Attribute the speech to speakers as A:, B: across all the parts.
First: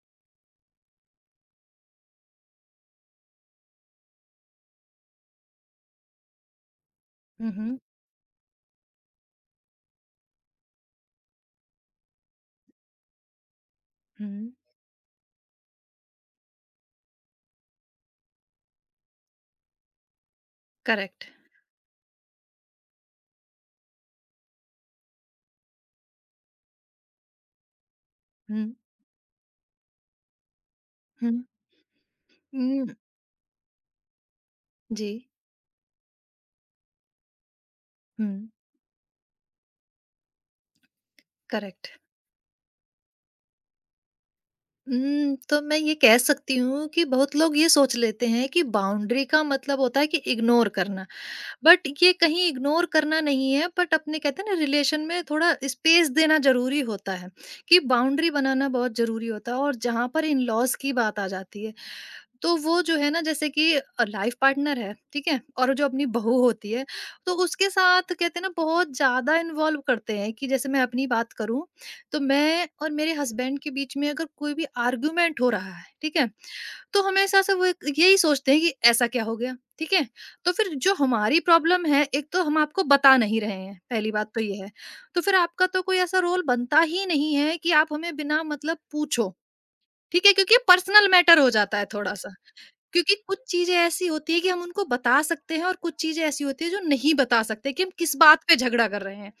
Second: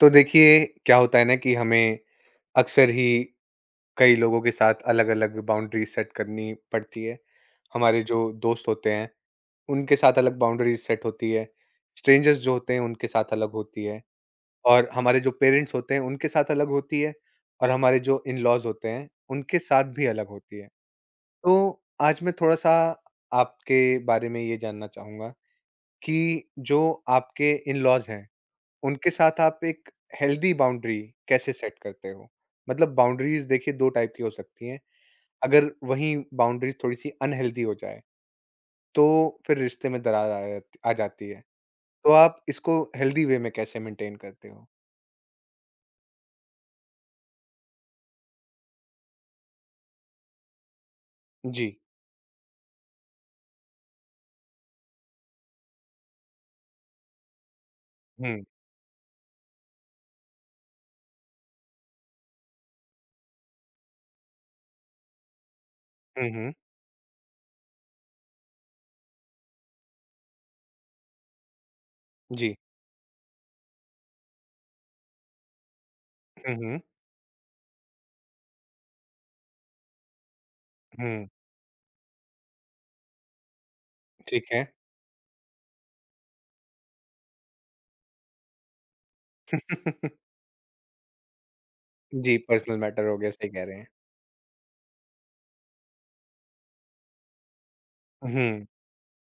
A: तो देखिए, क्या होता है ना कि हमें अक्सर ही कई लोगों के साथ अलग-अलग बाउंड्री सेट करनी पड़ती है।
B: हुँ,
A: हमारे जो दोस्त होते हैं, उनके साथ अलग बाउंड्री सेट होती है, स्ट्रेंजर्स जो होते हैं उनके साथ अलग होती है
B: हुँ,
A: और हमारे जो पेरेंट्स होते हैं उनके साथ अलग होती है और हमारे जो इन-लॉज़ होते हैं, उनके साथ भी अलग होती है।
B: करेक्ट।
A: तो आज मैं थोड़ा-सा आपके बारे में ये जानना चाहूँगा कि जो आपके इन-लॉज़ हैं
B: हुँ,
A: उनके साथ आप एक हेल्दी बाउंड्री
B: हुँ,
A: कैसे सेट करते हो?
B: हुँ,
A: मतलब बाउंड्रीज देखिए 2 टाइप की हो सकती हैं।
B: जी,
A: अगर वहीं बाउंड्रीज थोड़ी-सी अनहेल्दी हो जाए,
B: हुँ,
A: तो फिर रिश्ते में दरार आ जाती है।
B: करेक्ट।
A: तो आप इसको हेल्दी वे में कैसे मेंटेन करते हो?
B: तो मैं ये कह सकती हूँ कि बहुत लोग ये सोच लेते हैं कि बाउंड्री का मतलब होता है कि इग्नोर करना,
A: जी।
B: बट ये कहीं इग्नोर करना नहीं है, बट अपने कहते हैं ना रिलेशन में थोड़ा स्पेस देना ज़रूरी होता है, कि बाउंड्री
A: हुँ।
B: बनाना बहुत ज़रूरी होता है और जहाँ पर इन-लॉज़ की बात आ जाती है, तो वो जो है ना जैसे कि लाइफ पार्टनर है, ठीक है? और जो अपनी
A: हुँ,
B: बहू
A: हुँ।
B: होती है, तो उसके साथ कहते हैं ना बहुत ज़्यादा इन्वॉल्व करते हैं कि जैसे मैं अपनी बात करूँ, तो
A: जी।
B: मैं और मेरे हस्बैंड के बीच में अगर कोई भी आर्गुमेंट हो रहा है, ठीक है?
A: हुँ, हुँ।
B: तो हमेशा से वो एक यही सोचते हैं कि ऐसा क्या हो गया, ठीक है? तो फिर जो
A: हुँ,
B: हमारी प्रॉब्लम है, एक तो हम आपको बता नहीं रहे हैं, पहली बात तो
A: ठीक
B: ये
A: है।
B: है। तो फिर आपका तो कोई ऐसा रोल बनता ही नहीं है कि आप हमें बिना मतलब पूछो, ठीक है? क्योंकि पर्सनल मैटर हो जाता है थोड़ा-सा।
A: जी, पर्सनल मैटर
B: क्योंकि
A: हो गया,
B: कुछ
A: सही कह
B: चीज़ें
A: रहे हैं।
B: ऐसी होती है कि हम उनको बता सकते हैं और कुछ चीज़ें ऐसी होती है जो नहीं बता सकते कि हम किस बात पे
A: हुँ,
B: झगड़ा कर रहे हैं,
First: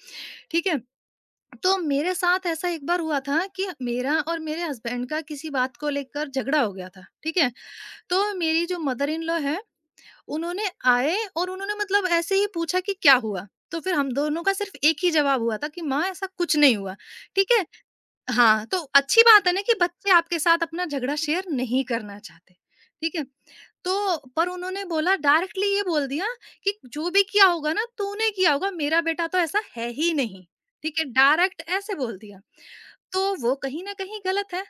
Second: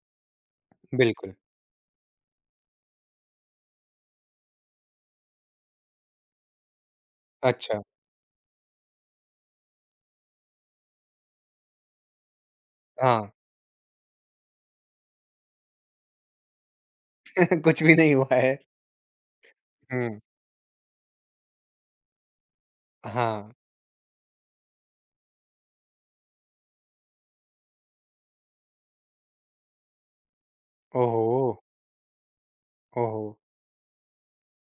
B: ठीक है?
A: बिल्कुल।
B: तो मेरे साथ ऐसा एक बार हुआ था कि मेरा और मेरे हस्बैंड का किसी बात को लेकर झगड़ा हो गया था, ठीक है?
A: अच्छा,
B: तो मेरी जो मदर इन लॉ है, उन्होंने आए और उन्होंने मतलब ऐसे ही पूछा कि क्या
A: हाँ।
B: हुआ? तो फिर हम दोनों का सिर्फ़ एक ही जवाब हुआ था कि माँ ऐसा कुछ नहीं हुआ, ठीक है?
A: कुछ भी नहीं हुआ है।
B: हाँ, तो अच्छी बात है ना कि बच्चे
A: हुँ,
B: आपके साथ अपना झगड़ा शेयर नहीं करना चाहते, ठीक है?
A: हाँ।
B: तो पर उन्होंने बोला डायरेक्टली ये बोल दिया कि जो भी किया होगा ना तूने किया होगा, मेरा बेटा तो ऐसा है ही नहीं, ठीक है?
A: ओहो!
B: डायरेक्ट ऐसे बोल दिया।
A: ओहो!
B: तो वो कहीं न कहीं गलत है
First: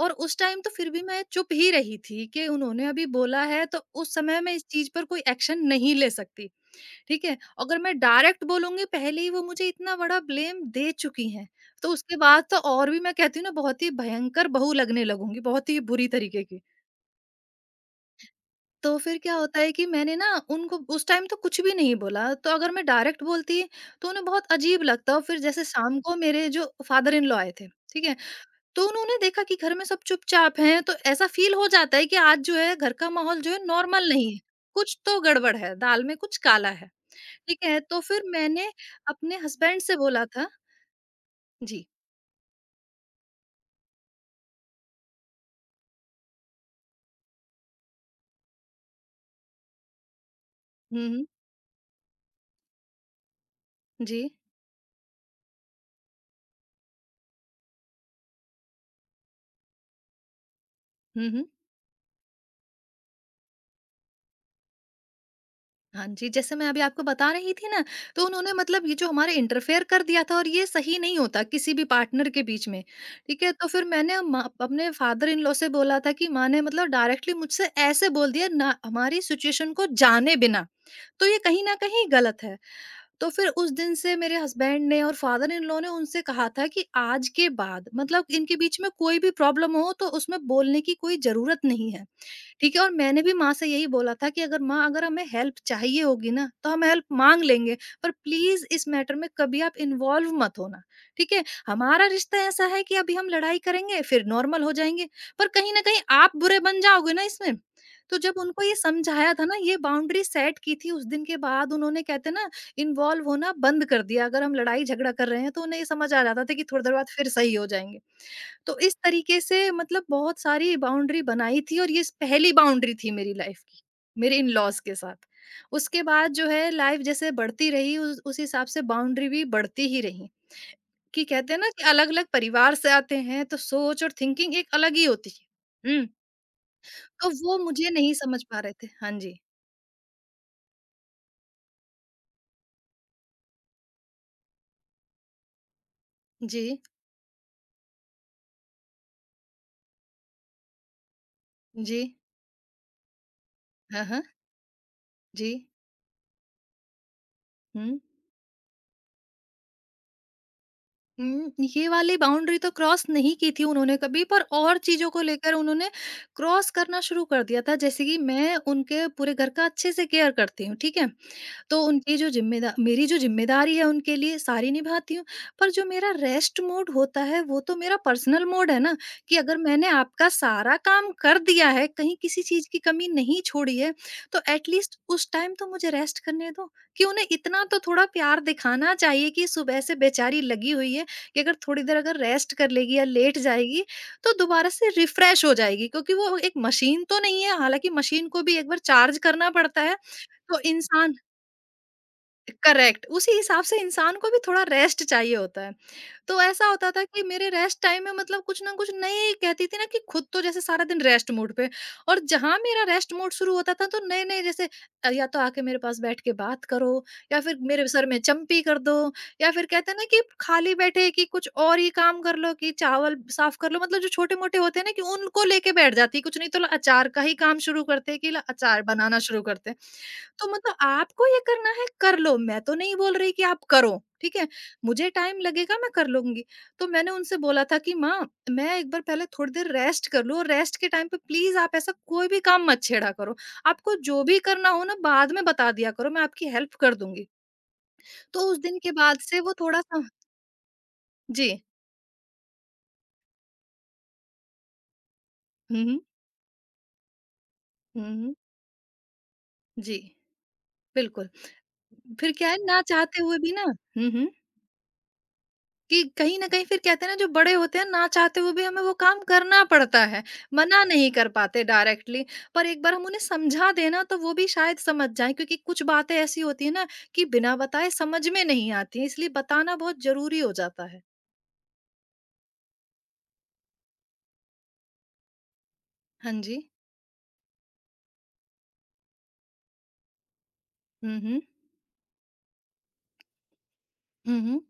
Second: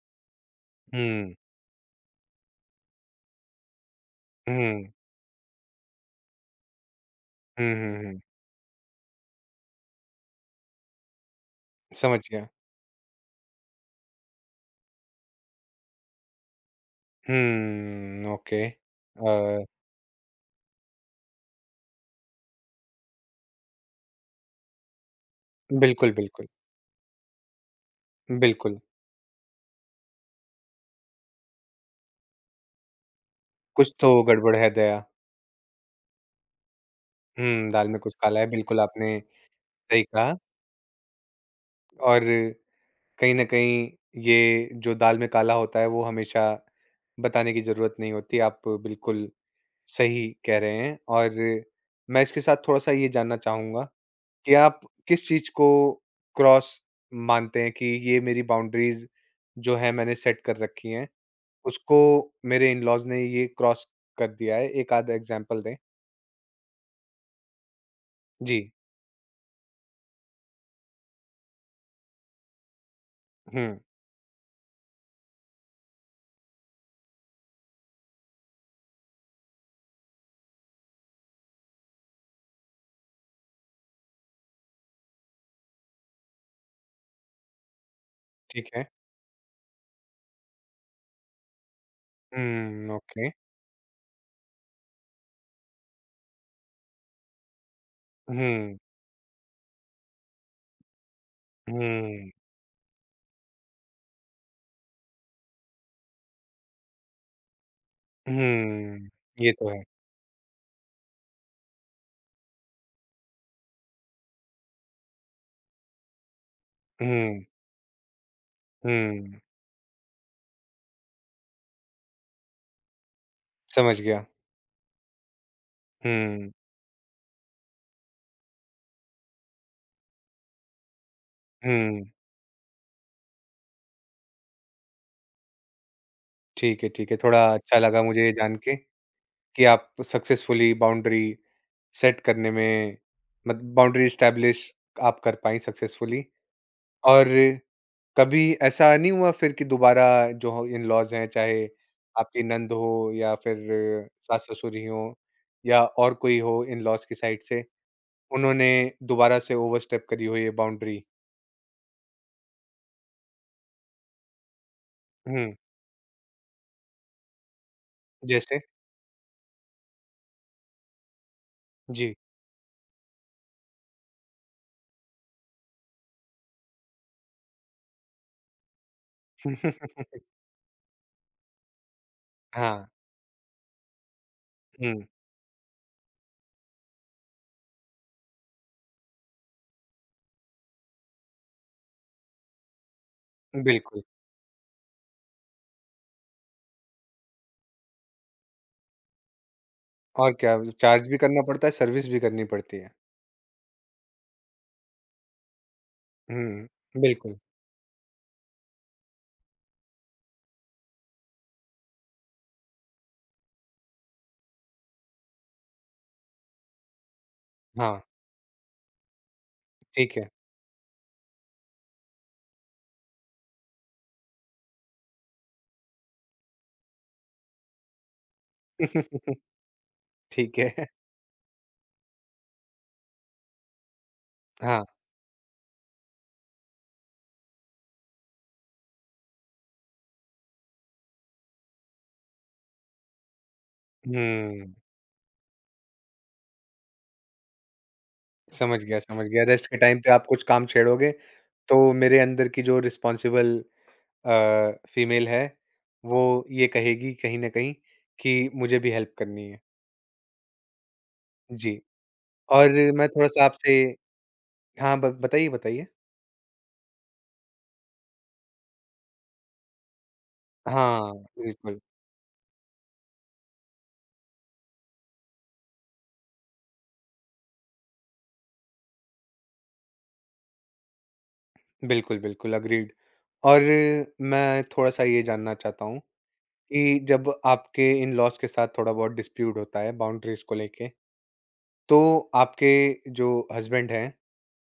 B: और उस टाइम तो फिर भी मैं
A: हुँ,
B: चुप ही रही थी कि उन्होंने अभी बोला है तो उस समय मैं इस चीज़
A: हुँ।
B: पर कोई एक्शन नहीं ले सकती। ठीक है?
A: हुँ,
B: अगर
A: हुँ,
B: मैं
A: हुँ।
B: डायरेक्ट बोलूँगी पहले ही वो मुझे इतना बड़ा ब्लेम दे चुकी हैं, तो उसके
A: समझ
B: बाद
A: गया।
B: तो और भी मैं कहती हूँ ना बहुत ही भयंकर बहू लगने लगूँगी, बहुत ही बुरी तरीके की।
A: हुँ, ओके।
B: तो फिर क्या होता
A: अ,
B: है कि मैंने ना उनको उस टाइम तो कुछ भी नहीं बोला, तो अगर मैं डायरेक्ट बोलती तो उन्हें बहुत अजीब लगता और फिर जैसे शाम
A: बिल्कुल,
B: को
A: बिल्कुल,
B: मेरे जो फादर इन लॉ आए थे, ठीक है?
A: बिल्कुल।
B: तो उन्होंने देखा कि घर में सब चुपचाप हैं, तो ऐसा फ़ील हो जाता है कि आज जो है घर का माहौल जो है
A: कुछ
B: नॉर्मल
A: तो
B: नहीं है,
A: गड़बड़ है
B: कुछ
A: दया।
B: तो गड़बड़ है, दाल में कुछ काला है। ठीक
A: हुँ,
B: है,
A: दाल में
B: तो
A: कुछ
B: फिर
A: काला है,
B: मैंने
A: बिल्कुल आपने
B: अपने हस्बैंड से
A: सही
B: बोला
A: कहा।
B: था। जी।
A: और कहीं न कहीं ये जो दाल में काला होता है, वो हमेशा बताने की ज़रूरत नहीं होती। आप बिल्कुल सही कह रहे हैं
B: हुँ, हुँ।
A: और मैं इसके साथ थोड़ा-सा ये जानना चाहूँगा
B: जी।
A: कि आप किस चीज़ को क्रॉस मानते हैं कि ये मेरी बाउंड्रीज़ जो हैं मैंने सेट कर रखी हैं?
B: हुँ, हुँ।
A: उसको मेरे इन-लॉज़ ने ये क्रॉस कर दिया है, एक आध एग्ज़ाम्पल दें?
B: हाँ जी, जैसे मैं अभी आपको बता रही थी ना, तो उन्होंने
A: जी।
B: मतलब ये जो हमारे इंटरफेयर कर दिया था और ये सही नहीं होता किसी भी पार्टनर के बीच में, ठीक है?
A: हुँ,
B: तो फिर मैंने मा अपने फादर इन लॉ से बोला था कि माँ ने मतलब डायरेक्टली मुझसे ऐसे बोल दिया ना हमारी सिचुएशन को जाने बिना, तो ये कहीं न कहीं गलत है। तो फिर उस दिन से मेरे हस्बैंड ने और फादर इन लॉ ने उनसे कहा था कि आज के बाद मतलब इनके
A: ठीक
B: बीच
A: है।
B: में कोई भी प्रॉब्लम हो तो उसमें बोलने की कोई ज़रूरत नहीं है। ठीक है,
A: हुँ,
B: और मैंने
A: ओके।
B: भी माँ से यही बोला था कि अगर माँ अगर हमें हेल्प चाहिए होगी ना, तो हम हेल्प माँग लेंगे, पर प्लीज़
A: हुँ,
B: इस मैटर में कभी आप इन्वॉल्व मत होना, ठीक है? हमारा
A: हुँ,
B: रिश्ता ऐसा है कि अभी हम लड़ाई करेंगे, फिर नॉर्मल हो जाएँगे, पर कहीं न कहीं आप बुरे बन जाओगे ना इसमें। तो जब उनको ये
A: हुँ,
B: समझाया था
A: ये
B: ना,
A: तो
B: ये
A: है।
B: बाउंड्री सेट की थी, उस दिन के बाद उन्होंने कहते हैं ना, इन्वॉल्व होना बंद कर दिया। अगर हम लड़ाई-झगड़ा कर रहे हैं, तो उन्हें ये समझ आ जाता था कि थोड़ी देर बाद फिर
A: हुँ,
B: सही हो जाएँगे। तो इस
A: हुँ,
B: तरीके से मतलब बहुत सारी बाउंड्री बनाई थी और ये इस पहली बाउंड्री थी मेरी लाइफ की,
A: समझ गया।
B: मेरे इन-लॉज़ के साथ। उसके बाद जो
A: हुँ,
B: है लाइफ जैसे बढ़ती रही उस हिसाब से बाउंड्री भी बढ़ती ही रही, कि कहते हैं ना कि
A: हुँ,
B: अलग-अलग परिवार से आते हैं तो सोच और थिंकिंग एक अलग ही होती है। हुँ,
A: ठीक है, ठीक है।
B: तो
A: थोड़ा
B: वो
A: अच्छा
B: मुझे
A: लगा
B: नहीं
A: मुझे ये
B: समझ
A: जान
B: पा रहे
A: के
B: थे। हाँ जी।
A: कि आप सक्सेसफुली बाउंड्री सेट करने में मत बाउंड्री एस्टैब्लिश आप कर पाईं सक्सेसफुली।
B: जी,
A: और कभी ऐसा नहीं हुआ फिर कि दोबारा जो हो इन-लॉज़ हैं, चाहे
B: जी।
A: आपकी नंद हो या फिर
B: हाँ, हाँ।
A: सास-ससुर ही हों
B: जी।
A: या और कोई हो इन-लॉज़ की साइड से,
B: हुँ।
A: उन्होंने दोबारा से ओवरस्टेप करी हो ये बाउंड्री?
B: हुँ, ये वाली बाउंड्री तो क्रॉस नहीं की थी उन्होंने कभी पर और चीज़ों को लेकर
A: हुँ,
B: उन्होंने क्रॉस करना शुरू कर दिया था। जैसे कि मैं
A: जैसे?
B: उनके पूरे घर का अच्छे से केयर करती हूँ, ठीक है? तो
A: जी।
B: उनकी जो ज़िम्मेदा मेरी जो ज़िम्मेदारी है उनके लिए सारी निभाती हूँ, पर जो मेरा रेस्ट मोड होता है वो तो मेरा पर्सनल मोड है ना, कि अगर मैंने आपका सारा काम कर दिया है, कहीं किसी चीज़ की
A: हाँ,
B: कमी नहीं छोड़ी है, तो एट
A: हुँ,
B: लीस्ट उस टाइम तो मुझे रेस्ट करने दो, कि उन्हें इतना तो थोड़ा प्यार दिखाना चाहिए कि सुबह से बेचारी लगी हुई है कि अगर थोड़ी देर अगर रेस्ट कर लेगी या लेट जाएगी,
A: बिल्कुल।
B: तो दोबारा से रिफ्रेश हो जाएगी क्योंकि वो एक मशीन तो नहीं है, हालाँकि मशीन को भी एक बार चार्ज करना पड़ता है,
A: और क्या
B: तो
A: चार्ज
B: इंसान
A: भी करना पड़ता है, सर्विस भी करनी पड़ती है।
B: करेक्ट उसी हिसाब से इंसान को भी थोड़ा रेस्ट चाहिए होता है। तो ऐसा
A: हुँ,
B: होता था कि
A: बिल्कुल।
B: मेरे रेस्ट टाइम में मतलब कुछ ना कुछ नए कहती थी ना कि खुद तो जैसे सारा दिन रेस्ट मोड पे और जहां मेरा रेस्ट मोड शुरू होता था तो नए नए जैसे या तो आके मेरे पास बैठ के बात करो या फिर मेरे
A: हाँ,
B: सर में चंपी कर दो या फिर कहते हैं ना
A: ठीक
B: कि
A: है।
B: खाली बैठे कि कुछ और ही काम कर लो कि चावल साफ कर लो मतलब जो छोटे मोटे होते हैं ना कि उनको लेके बैठ जाती कुछ नहीं तो ला अचार का ही काम शुरू करते कि ला अचार बनाना शुरू करते। तो
A: ठीक
B: मतलब
A: है।
B: आपको ये करना है कर लो मैं तो नहीं बोल रही कि आप करो, ठीक है,
A: हाँ,
B: मुझे टाइम लगेगा, मैं कर लूँगी। तो मैंने उनसे बोला था कि माँ, मैं एक बार पहले थोड़ी देर रेस्ट कर लूँ और रेस्ट के टाइम पे प्लीज़ आप ऐसा कोई भी काम मत छेड़ा करो। आपको जो भी करना
A: हुँ।
B: हो ना बाद में बता दिया करो, मैं आपकी हेल्प कर दूँगी। तो उस दिन
A: समझ
B: के
A: गया,
B: बाद
A: समझ
B: से
A: गया।
B: वो
A: रेस्ट के टाइम
B: थोड़ा-सा।
A: पे आप कुछ काम छेड़ोगे,
B: जी।
A: तो मेरे अंदर की जो रिस्पॉन्सिबल फीमेल है,
B: हुँ, हुँ।
A: वो ये कहेगी कहीं न कहीं
B: हुँ,
A: कि
B: हुँ।
A: मुझे भी हेल्प करनी है।
B: जी, बिल्कुल।
A: जी,
B: फिर क्या है
A: और
B: ना
A: मैं
B: चाहते हुए
A: थोड़ा-सा
B: भी ना।
A: आपसे
B: हुँ, हुँ।
A: हाँ, ब बताइए, बताइए।
B: कि कहीं न कहीं फिर कहते हैं ना जो बड़े होते हैं, ना चाहते हुए भी हमें वो काम करना पड़ता है। मना नहीं
A: हाँ,
B: कर पाते
A: बिल्कुल।
B: डायरेक्टली, पर एक बार हम उन्हें समझा दें ना तो वो भी शायद समझ जाएँ क्योंकि कुछ बातें ऐसी होती हैं ना कि बिना बताए समझ में नहीं आती हैं, इसलिए बताना बहुत ज़रूरी हो जाता है।
A: बिल्कुल, बिल्कुल, एग्रीड। और मैं थोड़ा-सा ये जानना चाहता हूँ
B: हाँ जी।
A: कि जब आपके इन-लॉज़ के साथ थोड़ा बहुत डिस्प्यूट होता है बाउंड्रीज़ को लेके,
B: हुँ, हुँ।
A: तो आपके जो हस्बैंड हैं
B: हुँ, हुँ।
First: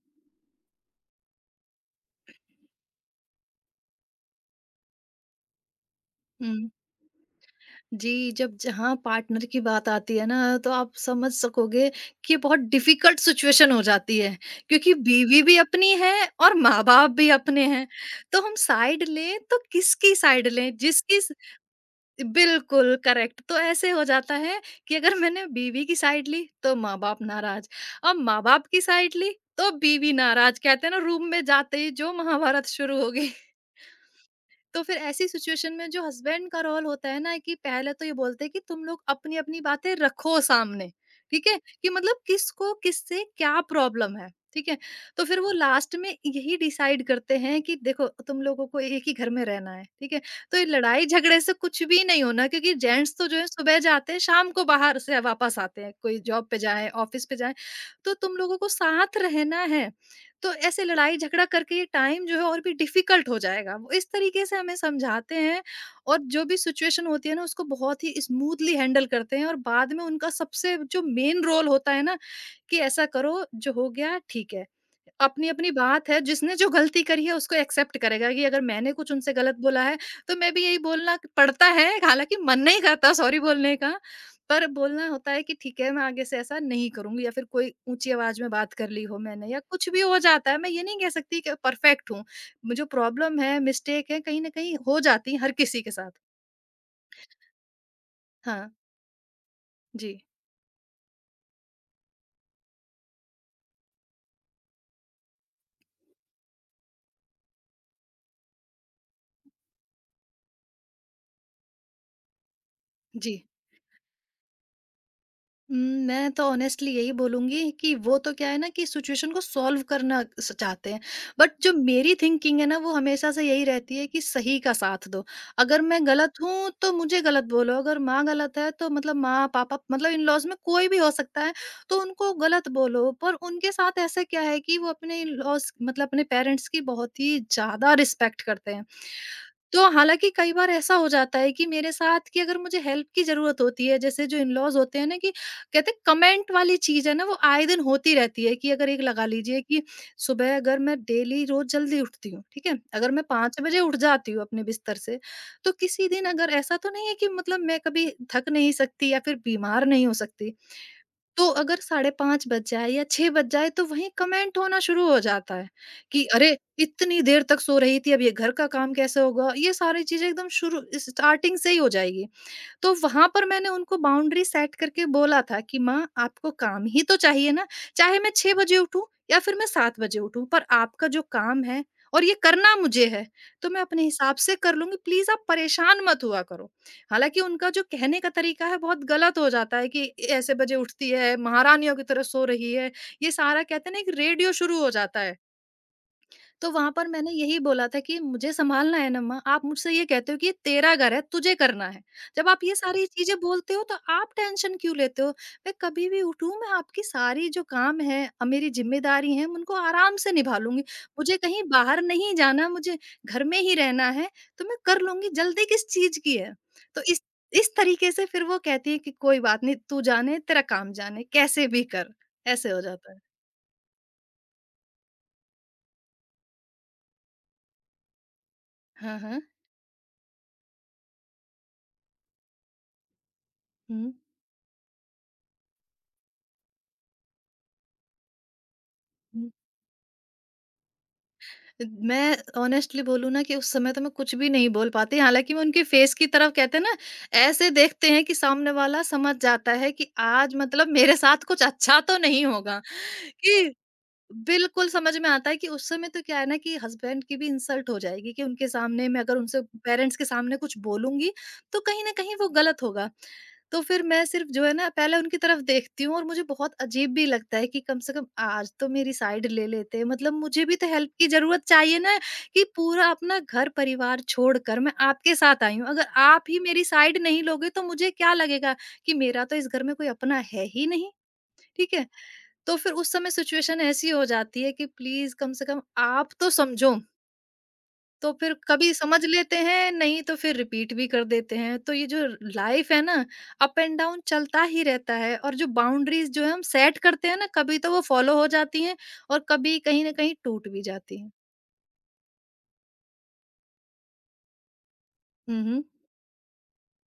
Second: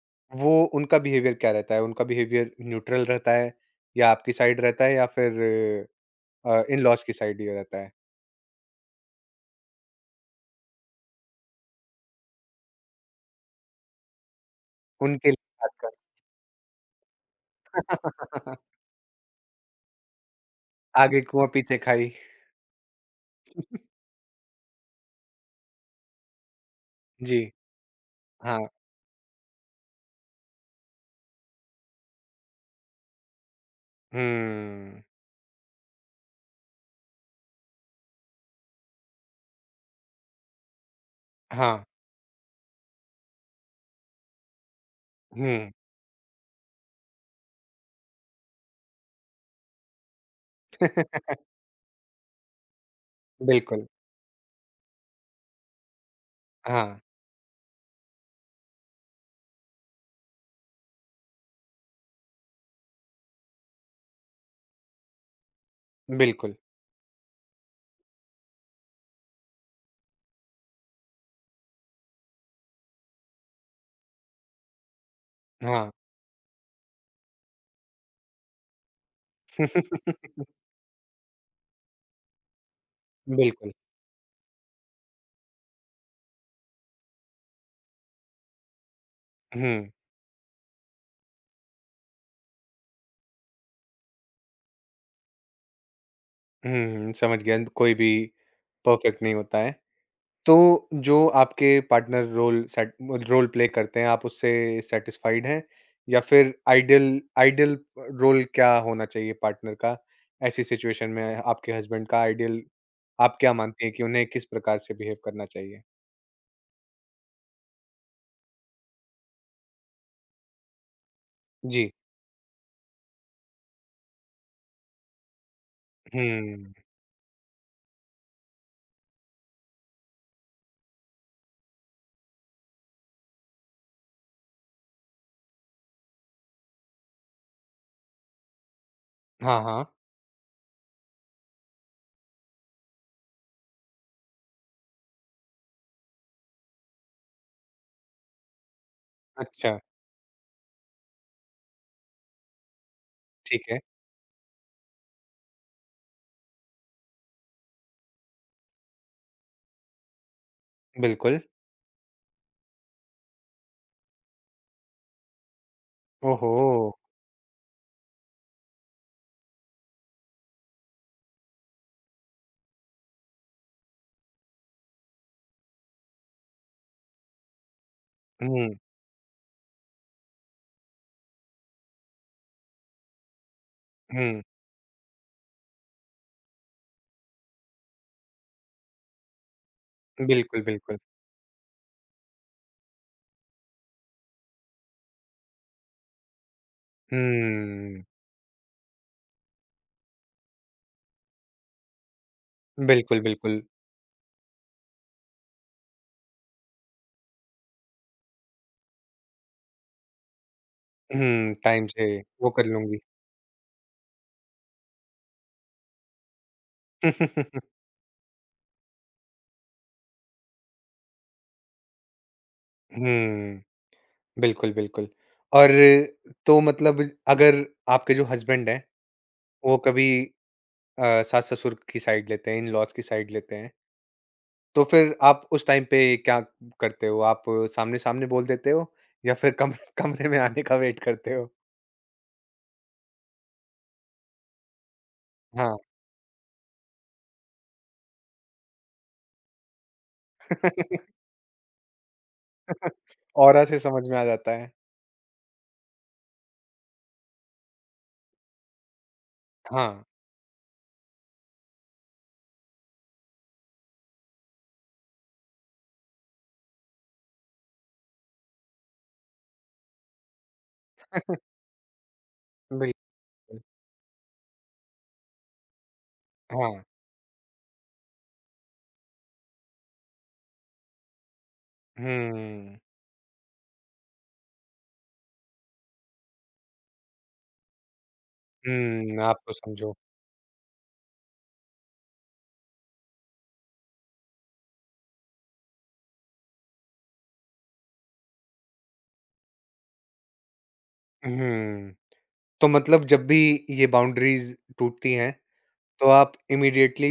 A: वो उनका बिहेवियर क्या रहता है? उनका बिहेवियर न्यूट्रल रहता है या आपकी साइड रहता है या फिर
B: हुँ।
A: इन-लॉज़ की साइड ये रहता है?
B: जी, जब जहाँ पार्टनर की बात आती है ना, तो आप समझ सकोगे कि बहुत डिफ़िकल्ट सिचुएशन हो जाती है, क्योंकि
A: उनके
B: बीवी भी
A: लिए खासकर।
B: अपनी है और माँ-बाप भी अपने हैं। तो हम साइड लें, तो किसकी साइड लें?
A: आगे
B: जिसकी स
A: कुआँ पीछे खाई।
B: बिल्कुल करेक्ट। तो ऐसे हो जाता है कि अगर मैंने बीवी की साइड ली, तो माँ-बाप
A: जी,
B: नाराज़ और माँ-बाप
A: हाँ।
B: की साइड ली, तो बीवी नाराज़। कहते हैं ना, रूम में जाते ही जो महाभारत शुरू हो गई। तो फिर
A: हुँ।
B: ऐसी सिचुएशन में जो हस्बैंड का रोल होता है ना कि पहले तो ये बोलते हैं कि तुम लोग अपनी-अपनी बातें रखो सामने, ठीक है?
A: हाँ,
B: कि मतलब किसको किससे क्या प्रॉब्लम है, ठीक है? तो फिर वो
A: हुँ।
B: लास्ट में यही डिसाइड करते हैं कि देखो तुम लोगों को एक ही घर में रहना है, ठीक है? तो ये लड़ाई झगड़े से कुछ भी नहीं होना, क्योंकि जेंट्स तो जो है सुबह
A: बिल्कुल,
B: जाते हैं, शाम को बाहर से वापस आते हैं, कोई जॉब पे जाए,
A: हाँ,
B: ऑफिस पे जाए। तो तुम लोगों को साथ रहना है। तो ऐसे लड़ाई झगड़ा करके ये टाइम जो है और भी डिफिकल्ट हो जाएगा। वो इस तरीके से हमें समझाते हैं, और जो
A: बिल्कुल,
B: भी सिचुएशन होती है ना, उसको बहुत ही स्मूथली हैंडल करते हैं। और बाद में उनका सबसे जो मेन रोल होता है ना, कि ऐसा करो, जो हो गया ठीक है। अपनी-अपनी
A: हाँ।
B: बात है, जिसने जो गलती करी है उसको एक्सेप्ट करेगा कि अगर मैंने कुछ उनसे गलत बोला है, तो मैं भी यही बोलना पड़ता है, हालाँकि मन नहीं करता सॉरी
A: बिल्कुल,
B: बोलने का। पर बोलना होता है कि ठीक है, मैं आगे से ऐसा नहीं करूँगी, या फिर कोई ऊँची आवाज़ में बात कर ली हो मैंने, या कुछ
A: हुँ,
B: भी हो जाता है। मैं ये नहीं कह सकती कि परफ़ेक्ट हूँ। जो प्रॉब्लम है, मिस्टेक है, कहीं न कहीं हो जाती है हर किसी के साथ।
A: हुँ, हुँ, समझ गया, कोई भी
B: हाँ,
A: परफेक्ट नहीं होता है।
B: जी।
A: तो जो आपके पार्टनर रोल प्ले करते हैं, आप उससे सैटिस्फाइड हैं? या फिर आइडियल आइडियल रोल क्या होना चाहिए पार्टनर का ऐसी सिचुएशन में आपके हस्बैंड का आइडियल
B: जी।
A: आप क्या मानती हैं कि उन्हें किस प्रकार से बिहेव करना
B: उम,
A: चाहिए?
B: मैं तो ऑनेस्टली यही बोलूँगी कि वो तो क्या है ना, कि सिचुएशन को सॉल्व करना स चाहते हैं। बट जो
A: जी।
B: मेरी थिंकिंग है ना, वो हमेशा से यही रहती है कि सही का साथ दो। अगर मैं गलत हूँ
A: हुँ।
B: तो मुझे गलत बोलो, अगर माँ गलत है, तो मतलब माँ-पापा, मतलब इन-लॉज़ में कोई भी हो सकता है, तो उनको गलत बोलो। पर उनके साथ ऐसा क्या है कि वो अपने इन-लॉज़, मतलब अपने पेरेंट्स की बहुत ही ज़्यादा रिस्पेक्ट करते हैं।
A: हाँ, हाँ।
B: तो हालाँकि कई बार ऐसा हो जाता है कि मेरे साथ, कि अगर मुझे हेल्प की ज़रूरत होती है, जैसे जो इन-लॉज़ होते हैं ना, कि कहते हैं कमेंट वाली चीज है ना, वो आए दिन होती रहती है। कि अगर एक लगा लीजिए
A: अच्छा,
B: कि सुबह अगर मैं डेली रोज जल्दी उठती हूँ, ठीक है? अगर मैं पांच
A: ठीक है।
B: बजे उठ जाती हूँ अपने बिस्तर से, तो किसी दिन अगर, ऐसा तो नहीं है कि मतलब मैं कभी थक नहीं सकती या फिर बीमार नहीं हो सकती।
A: बिल्कुल।
B: तो अगर 5:30 बज जाए या 6 बज जाए, तो वहीं कमेंट होना शुरू हो जाता है कि अरे,
A: ओहो!
B: इतनी देर तक सो रही थी, अब ये घर का काम कैसे होगा, ये सारी चीजें एकदम शुरू, स्टार्टिंग से ही हो जाएगी। तो वहाँ पर मैंने उनको बाउंड्री सेट करके बोला था कि माँ, आपको काम ही तो चाहिए ना, चाहे मैं 6
A: हुँ,
B: बजे उठूँ या फिर मैं 7 बजे उठूँ, पर आपका जो काम है और ये करना मुझे है, तो मैं अपने हिसाब
A: हुँ।
B: से कर लूँगी, प्लीज़ आप परेशान मत हुआ करो। हालाँकि उनका जो कहने का तरीका है, बहुत गलत हो जाता है कि ऐसे
A: बिल्कुल,
B: बजे
A: बिल्कुल।
B: उठती है, महारानियों की तरह सो रही है, ये सारा, कहते हैं ना, एक रेडियो शुरू हो जाता है। तो वहाँ पर मैंने यही बोला था
A: हुँ।
B: कि मुझे सँभालना है ना माँ, आप मुझसे ये कहते हो कि ये तेरा घर है, तुझे करना है। जब आप ये सारी
A: बिल्कुल,
B: चीज़ें
A: बिल्कुल।
B: बोलते हो, तो आप टेंशन क्यों लेते हो? मैं कभी भी उठूँ, मैं आपकी सारी जो काम है मेरी ज़िम्मेदारी है, मैं उनको आराम से निभा लूँगी। मुझे
A: हुँ,
B: कहीं
A: टाइम
B: बाहर
A: से
B: नहीं
A: वो कर
B: जाना,
A: लूँगी।
B: मुझे घर में ही रहना है, तो मैं कर लूँगी, जल्दी किस चीज़ की है? तो इस तरीके से फिर वो कहती है कि कोई बात नहीं, तू जाने, तेरा काम जाने, कैसे भी कर। ऐसे हो जाता है।
A: हुँ। बिल्कुल, बिल्कुल। और तो मतलब अगर आपके जो हस्बैंड हैं,
B: हाँ, हाँ।
A: वो कभी सास-ससुर की साइड लेते हैं, इन-लॉज़ की साइड लेते हैं,
B: हुँ।
A: तो फिर आप उस टाइम पे क्या करते हो? आप सामने-सामने बोल देते हो या फिर
B: हुँ।
A: कम कमरे में आने का वेट करते हो?
B: मैं ऑनेस्टली बोलूँ ना, कि उस समय तो मैं कुछ भी नहीं बोल पाती, हालाँकि मैं
A: हाँ,
B: उनके फेस की तरफ, कहते हैं ना, ऐसे देखते हैं कि सामने वाला समझ जाता है कि आज मतलब मेरे साथ कुछ अच्छा तो नहीं होगा।
A: ऑरा
B: कि
A: से समझ में आ जाता है।
B: बिल्कुल, समझ में आता है कि उस समय तो क्या है ना, कि हस्बैंड की भी इंसल्ट हो जाएगी कि उनके सामने, मैं अगर उनसे
A: हाँ,
B: पेरेंट्स के सामने कुछ बोलूँगी, तो कहीं न कहीं वो गलत होगा। तो फिर मैं सिर्फ़ जो है ना, पहले उनकी तरफ देखती हूँ, और मुझे बहुत अजीब भी लगता है कि कम से कम आज तो मेरी साइड ले लेते हैं। मतलब मुझे भी तो हेल्प की ज़रूरत चाहिए ना, कि
A: बिल्कुल,
B: पूरा अपना घर-परिवार छोड़कर मैं आपके साथ आई हूँ। अगर आप ही
A: हाँ।
B: मेरी साइड नहीं लोगे, तो मुझे क्या लगेगा कि मेरा तो इस घर में कोई अपना है ही नहीं, ठीक है? तो
A: हुँ,
B: फिर उस समय सिचुएशन ऐसी हो जाती है कि प्लीज, कम से कम आप तो समझो। तो फिर कभी समझ
A: हुँ, आपको
B: लेते हैं,
A: समझो।
B: नहीं तो फिर रिपीट भी कर देते हैं। तो ये जो लाइफ है ना, अप एंड डाउन चलता ही रहता है, और जो बाउंड्रीज जो है हम सेट करते हैं ना, कभी तो वो फॉलो हो जाती हैं, और कभी कहीं न कहीं टूट भी जाती हैं।
A: हुँ, तो मतलब जब भी ये बाउंड्रीज़ टूटती हैं
B: हुँ, हुँ।
A: तो आप इमीडिएटली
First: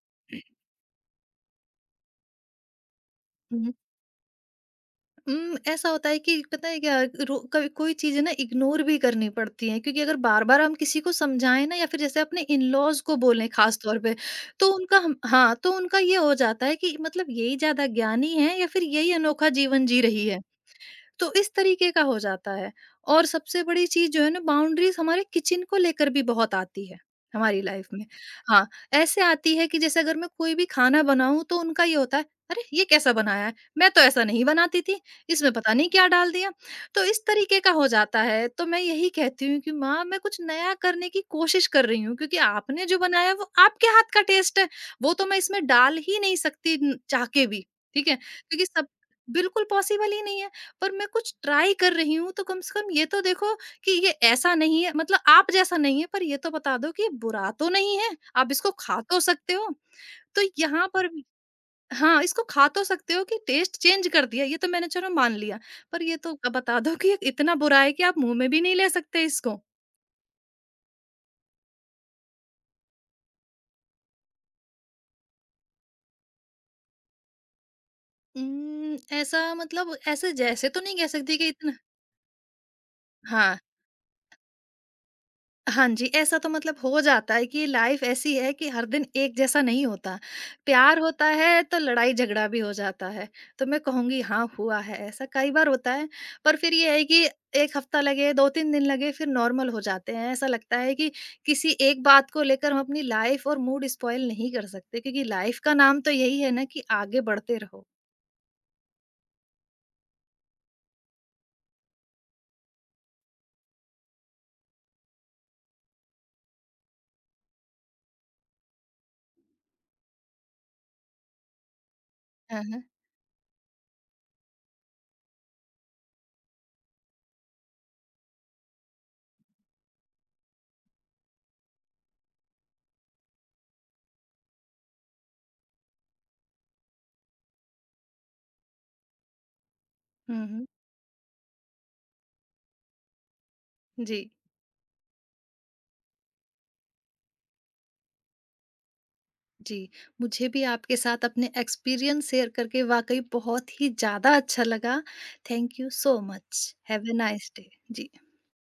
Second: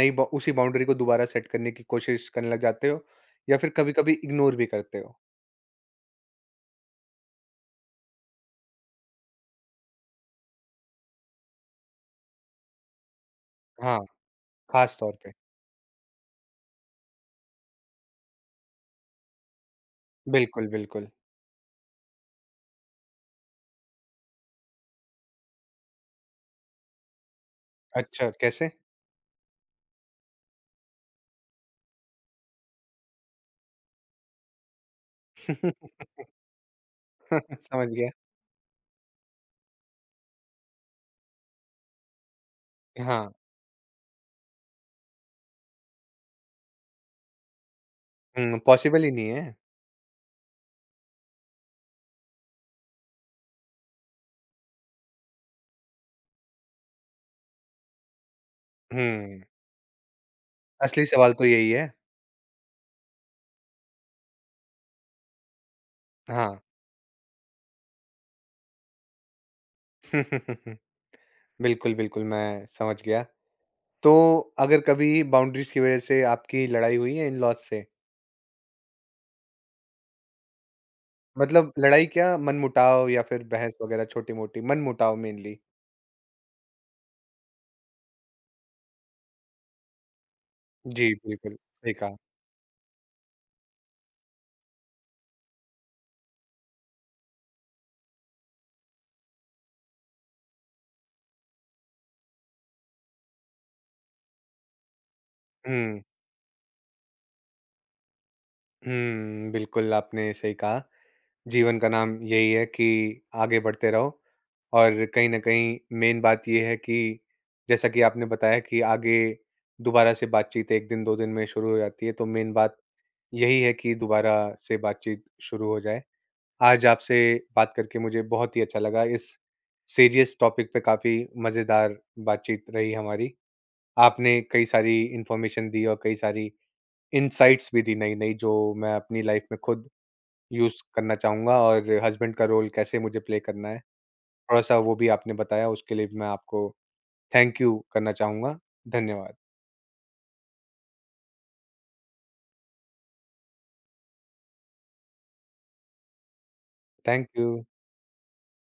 A: नई बा उसी बाउंड्री को दोबारा सेट करने की कोशिश करने लग जाते हो या फिर कभी-कभी इग्नोर भी करते हो?
B: ऐसा होता है कि, पता है क्या, रो कभी कोई चीज़ें ना इग्नोर भी करनी पड़ती हैं, क्योंकि अगर बार-बार हम किसी को समझाएँ ना, या फिर जैसे अपने इन-लॉज़ को बोलें ख़ास
A: हाँ,
B: तौर पे, तो
A: खास
B: उनका
A: तौर
B: हम
A: पे।
B: हाँ, तो उनका ये हो जाता है कि, मतलब यही ज़्यादा ज्ञानी है, या फिर यही अनोखा जीवन जी रही है।
A: बिल्कुल, बिल्कुल।
B: तो इस तरीके का हो जाता है। और सबसे बड़ी चीज़ जो है ना, बाउंड्रीज़ हमारे किचन को लेकर भी बहुत आती है हमारी लाइफ में।
A: अच्छा,
B: हाँ,
A: कैसे?
B: ऐसे आती है कि, जैसे अगर मैं कोई भी खाना बनाऊँ, तो उनका ये होता है, "अरे! ये कैसा बनाया है? मैं तो ऐसा नहीं बनाती थी, इसमें पता नहीं क्या डाल दिया।" तो इस तरीके का
A: समझ
B: हो
A: गया।
B: जाता है। तो मैं यही कहती हूँ कि माँ, मैं कुछ नया करने की कोशिश कर रही हूँ, क्योंकि आपने जो
A: हाँ।
B: बनाया, वो आपके हाथ का टेस्ट है, वो तो मैं इसमें डाल ही नहीं सकती, न चाह के भी, ठीक है?
A: हुँ,
B: क्योंकि सब,
A: पॉसिबल ही नहीं है।
B: बिल्कुल पॉसिबल ही नहीं है। पर मैं कुछ ट्राई कर रही हूँ, तो कम से कम ये तो देखो कि ये ऐसा नहीं है, मतलब आप जैसा नहीं है, पर ये तो बता दो कि ये बुरा तो नहीं है, आप इसको खा तो
A: हुँ,
B: सकते हो। तो यहाँ
A: असली
B: पर भी,
A: सवाल तो यही है।
B: हाँ, इसको खा तो सकते हो, कि टेस्ट चेंज कर दिया, ये तो मैंने चलो मान लिया। पर ये तो
A: हाँ।
B: बता दो कि ये इतना बुरा है कि आप मुँह में भी नहीं ले सकते इसको।
A: बिल्कुल, बिल्कुल, मैं समझ गया। तो अगर कभी बाउंड्रीज़ की वज़ह से आपकी लड़ाई हुई है इन-लॉज़ से?
B: ऐसा, मतलब ऐसे जैसे तो नहीं कह सकती कि
A: मतलब
B: इतना।
A: लड़ाई क्या मनमुटाव या फिर
B: हाँ।
A: बहस वग़ैरह छोटी-मोटी, मनमुटाव मेनली।
B: हाँ जी, ऐसा तो मतलब हो जाता है कि लाइफ ऐसी है कि हर दिन एक जैसा नहीं होता। प्यार
A: जी,
B: होता
A: बिल्कुल,
B: है तो
A: सही कहा।
B: लड़ाई-झगड़ा भी हो जाता है। तो मैं कहूँगी, हाँ, हुआ है, ऐसा कई बार होता है। पर फिर ये है कि 1 हफ्ता लगे, 2-3 दिन लगे, फिर नॉर्मल हो जाते हैं। ऐसा लगता है कि किसी एक बात को लेकर हम अपनी लाइफ और मूड स्पॉइल नहीं कर सकते, क्योंकि लाइफ का
A: हुँ।
B: नाम तो यही है ना, कि आगे बढ़ते रहो।
A: हुँ, बिल्कुल आपने सही कहा। जीवन का नाम यही है कि आगे बढ़ते रहो और कहीं न कहीं मेन बात ये है कि जैसा कि आपने बताया कि आगे दोबारा से बातचीत 1 दिन 2 दिन में शुरू हो जाती है, तो मेन
B: हाँ,
A: बात
B: हाँ।
A: यही है कि दोबारा से बातचीत शुरू हो जाए। आज आपसे बात करके मुझे बहुत ही अच्छा लगा। इस सीरियस टॉपिक पे काफ़ी मज़ेदार बातचीत रही हमारी। आपने कई सारी इन्फॉर्मेशन दी और कई सारी इनसाइट्स भी दी नई-नई, जो मैं अपनी लाइफ में खुद
B: हुँ, हुँ।
A: यूज़ करना चाहूँगा और हस्बैंड का रोल कैसे मुझे प्ले करना है,
B: जी।
A: थोड़ा-सा वो भी आपने बताया। उसके लिए भी मैं आपको थैंक यू करना चाहूँगा। धन्यवाद।
B: जी, मुझे भी आपके साथ अपने एक्सपीरियंस शेयर करके वाक़ई बहुत ही ज़्यादा अच्छा लगा। Thank you so much. Have a
A: thank you.
B: Nice day. Ji.